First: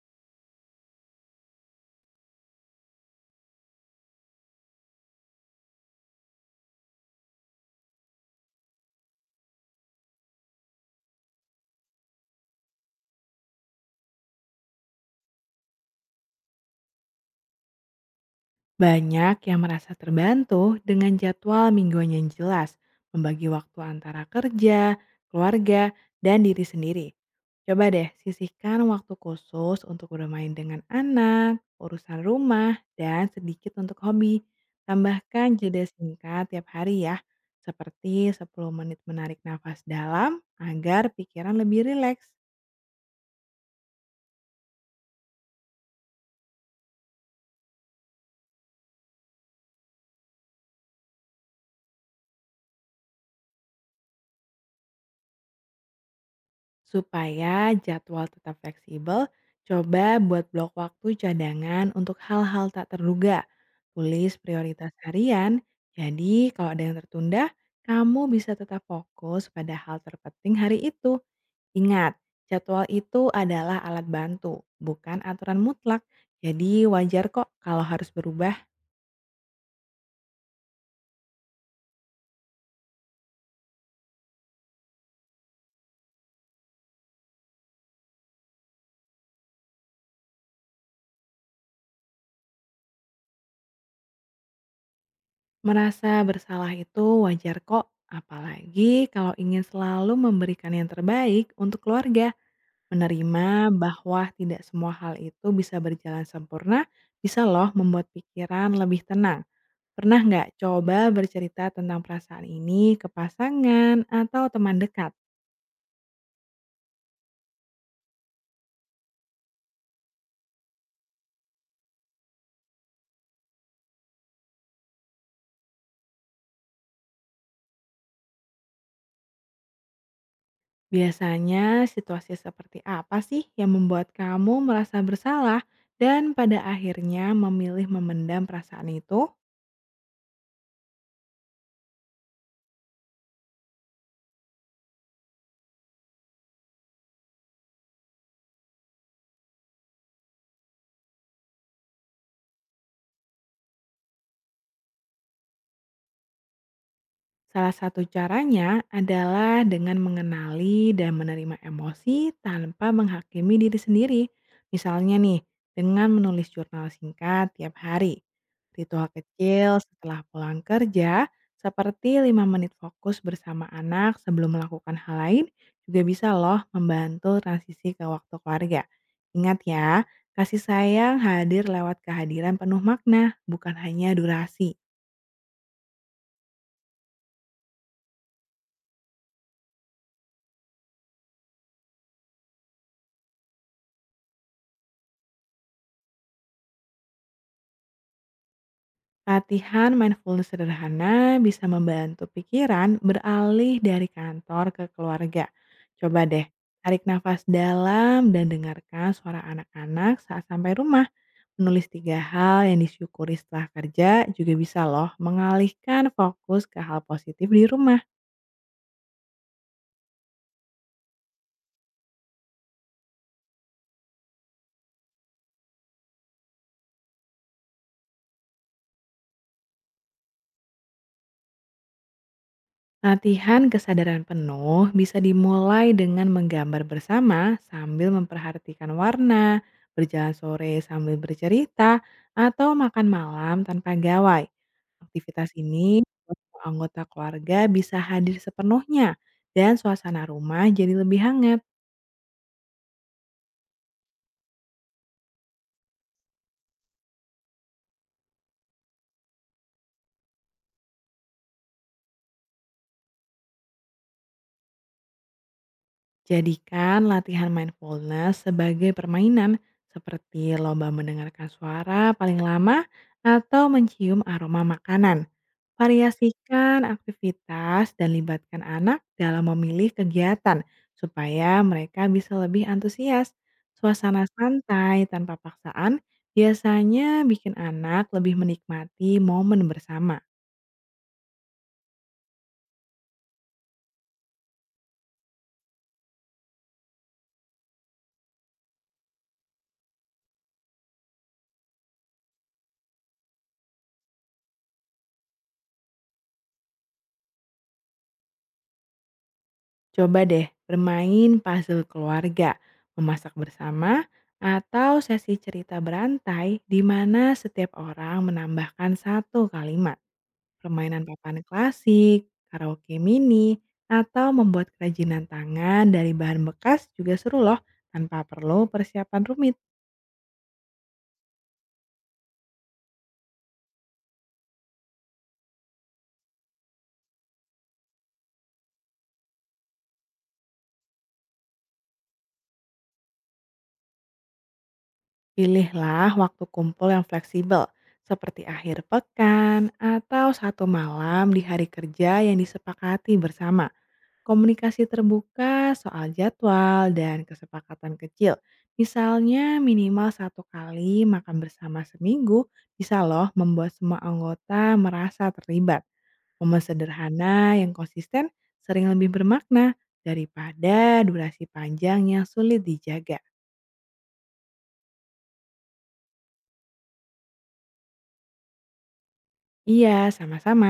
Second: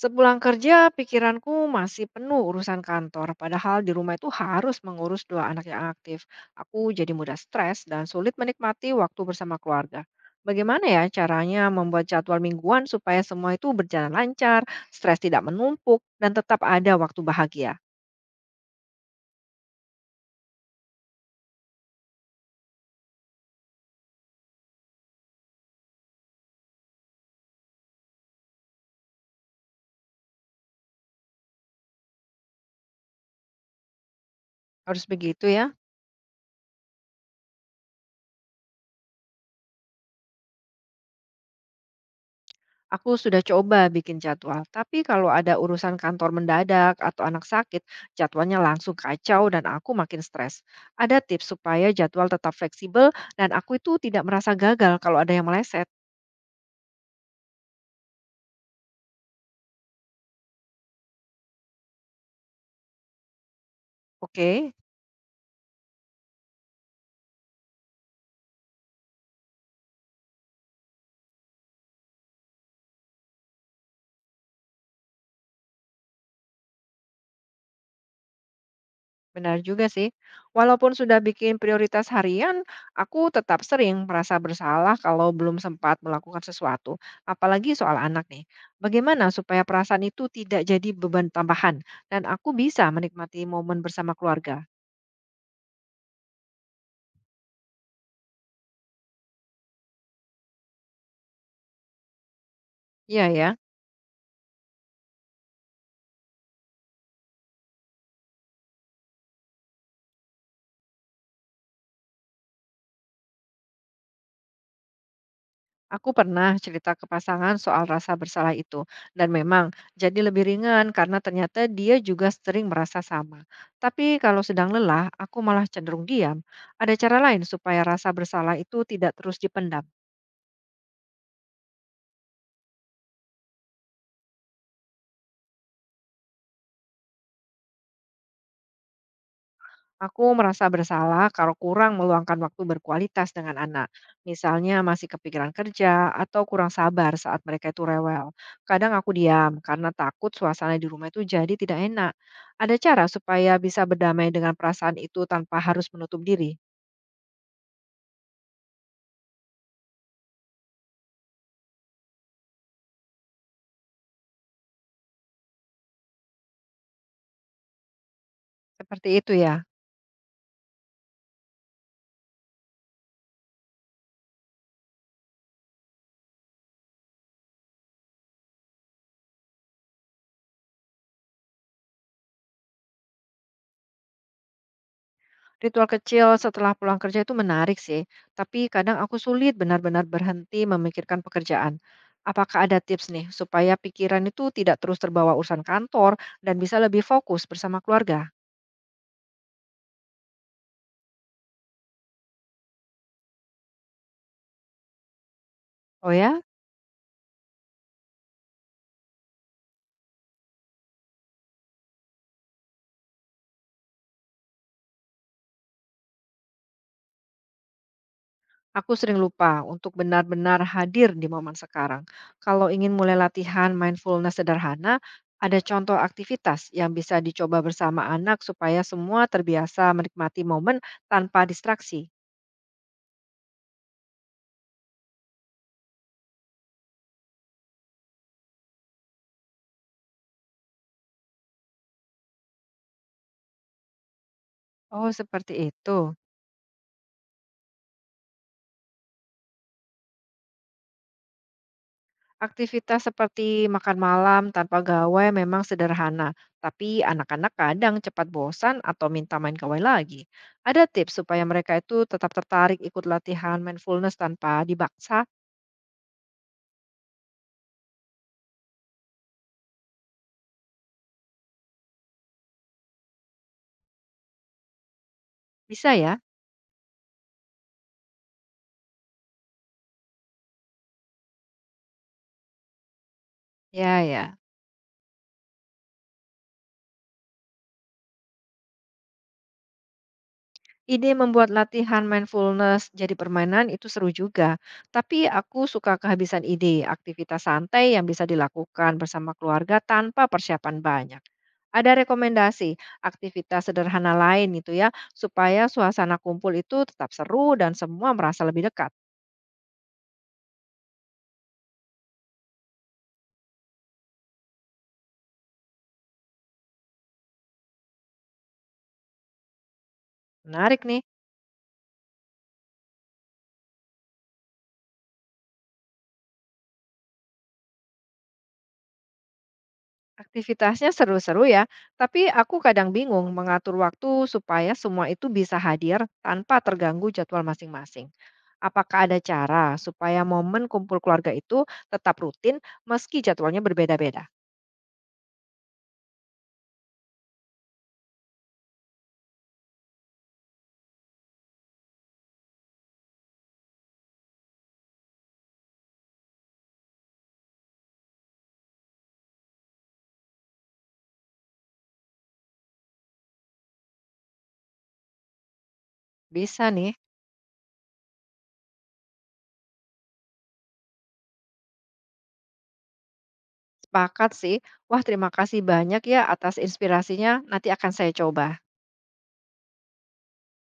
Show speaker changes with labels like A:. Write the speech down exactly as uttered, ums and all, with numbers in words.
A: Sepulang kerja, pikiranku masih penuh urusan kantor, padahal di rumah itu harus mengurus dua anak yang aktif. Aku jadi mudah stres dan sulit menikmati waktu bersama keluarga. Bagaimana ya caranya membuat jadwal mingguan supaya semua itu berjalan lancar, stres tidak menumpuk, dan tetap ada waktu bahagia?
B: Banyak yang merasa terbantu dengan jadwal mingguan yang jelas, membagi waktu antara kerja, keluarga, dan diri sendiri. Coba deh sisihkan waktu khusus untuk bermain dengan anak, urusan rumah, dan sedikit untuk hobi.
A: Harus begitu
B: Tambahkan
A: ya?
B: jeda singkat tiap hari ya, seperti sepuluh menit menarik nafas dalam agar pikiran lebih rileks.
A: Aku sudah coba bikin jadwal, tapi kalau ada urusan kantor mendadak atau anak sakit, jadwalnya langsung kacau dan aku makin stres. Ada tips supaya jadwal tetap fleksibel dan aku itu tidak merasa gagal kalau ada yang meleset.
B: Supaya jadwal tetap fleksibel, coba buat blok waktu cadangan untuk hal-hal tak terduga. Tulis
A: Oke,
B: prioritas harian, jadi kalau ada yang tertunda, kamu bisa tetap fokus pada hal terpenting hari itu. Ingat, jadwal itu adalah alat bantu, bukan aturan mutlak. Jadi wajar kok kalau harus berubah.
A: benar juga sih. Walaupun sudah bikin prioritas harian, aku tetap sering merasa bersalah kalau belum sempat melakukan sesuatu, apalagi soal anak nih. Bagaimana supaya perasaan itu tidak jadi beban tambahan dan aku bisa menikmati momen bersama keluarga?
B: Merasa bersalah itu wajar kok, apalagi kalau ingin selalu memberikan yang terbaik untuk keluarga.
A: Iya ya,
B: Menerima bahwa tidak semua hal itu bisa berjalan sempurna, bisa loh membuat pikiran lebih tenang. Pernah nggak coba bercerita tentang perasaan ini ke pasangan atau teman dekat?
A: aku pernah cerita ke pasangan soal rasa bersalah itu, dan memang jadi lebih ringan karena ternyata dia juga sering merasa sama. Tapi kalau sedang lelah, aku malah cenderung diam. Ada cara lain supaya rasa bersalah itu tidak terus dipendam.
B: Biasanya situasi seperti apa sih yang membuat kamu merasa bersalah dan pada akhirnya memilih memendam perasaan itu?
A: Aku merasa bersalah kalau kurang meluangkan waktu berkualitas dengan anak. Misalnya masih kepikiran kerja atau kurang sabar saat mereka itu rewel. Kadang aku diam karena takut suasana di rumah itu jadi tidak enak. Ada cara supaya bisa berdamai dengan perasaan itu tanpa harus menutup diri.
B: Salah satu caranya adalah dengan mengenali dan menerima emosi tanpa menghakimi diri sendiri. Misalnya nih, dengan menulis jurnal singkat tiap hari. Ritual
A: Seperti itu ya.
B: kecil setelah pulang kerja, seperti lima menit fokus bersama anak sebelum melakukan hal lain, juga bisa loh membantu transisi ke waktu keluarga. Ingat ya, kasih sayang hadir lewat kehadiran penuh makna, bukan hanya durasi.
A: Ritual kecil setelah pulang kerja itu menarik sih, tapi kadang aku sulit benar-benar berhenti memikirkan pekerjaan. Apakah ada tips nih supaya pikiran itu tidak terus terbawa urusan kantor dan bisa lebih fokus bersama keluarga?
B: Latihan mindfulness sederhana bisa membantu pikiran beralih dari kantor ke keluarga.
A: Oh
B: Coba
A: ya,
B: deh, tarik nafas dalam dan dengarkan suara anak-anak saat sampai rumah. Menulis tiga hal yang disyukuri setelah kerja juga bisa loh mengalihkan fokus ke hal positif di rumah.
A: aku sering lupa untuk benar-benar hadir di momen sekarang. Kalau ingin mulai latihan mindfulness sederhana, ada contoh aktivitas yang bisa dicoba bersama anak supaya semua terbiasa menikmati momen tanpa distraksi.
B: Latihan kesadaran penuh bisa dimulai dengan menggambar bersama sambil memperhatikan warna, berjalan sore sambil bercerita, atau makan malam tanpa gawai.
A: Oh,
B: Aktivitas
A: seperti itu.
B: ini membuat semua anggota keluarga bisa hadir sepenuhnya dan suasana rumah jadi lebih hangat.
A: Aktivitas seperti makan malam tanpa gawai memang sederhana, tapi anak-anak kadang cepat bosan atau minta main gawai lagi. Ada tips supaya mereka itu tetap tertarik ikut latihan mindfulness tanpa dibaksa?
B: Jadikan latihan mindfulness sebagai permainan seperti lomba mendengarkan suara paling lama atau mencium aroma makanan.
A: Bisa ya?
B: Variasikan aktivitas dan libatkan anak dalam memilih kegiatan supaya mereka bisa lebih antusias.
A: Ya,
B: Suasana
A: ya.
B: santai tanpa paksaan biasanya bikin anak lebih menikmati momen bersama.
A: Ide membuat latihan mindfulness jadi permainan itu seru juga, tapi aku suka kehabisan ide, aktivitas santai yang bisa dilakukan bersama keluarga tanpa persiapan banyak. Ada rekomendasi aktivitas sederhana lain gitu ya, supaya suasana kumpul itu tetap seru dan semua merasa lebih dekat.
B: Coba deh bermain puzzle keluarga, memasak bersama, atau sesi cerita berantai di mana setiap orang menambahkan satu kalimat.
A: Menarik nih.
B: Permainan papan klasik, karaoke mini, atau membuat kerajinan tangan dari bahan bekas juga seru loh tanpa perlu persiapan rumit.
A: Aktivitasnya seru-seru ya, tapi aku kadang bingung mengatur waktu supaya semua itu bisa hadir tanpa terganggu jadwal masing-masing. Apakah ada cara supaya momen kumpul keluarga itu tetap rutin meski jadwalnya berbeda-beda?
B: Pilihlah waktu kumpul yang fleksibel, seperti akhir pekan atau satu malam di hari kerja yang disepakati bersama. Komunikasi terbuka soal jadwal dan kesepakatan kecil. Misalnya minimal satu kali makan bersama seminggu bisa loh membuat semua anggota merasa terlibat. Momen
A: Bisa nih,
B: sederhana yang konsisten sering lebih bermakna daripada durasi panjang yang sulit dijaga.
A: sepakat sih. Wah, terima kasih banyak ya atas inspirasinya. Nanti akan saya coba.
B: Iya, sama-sama.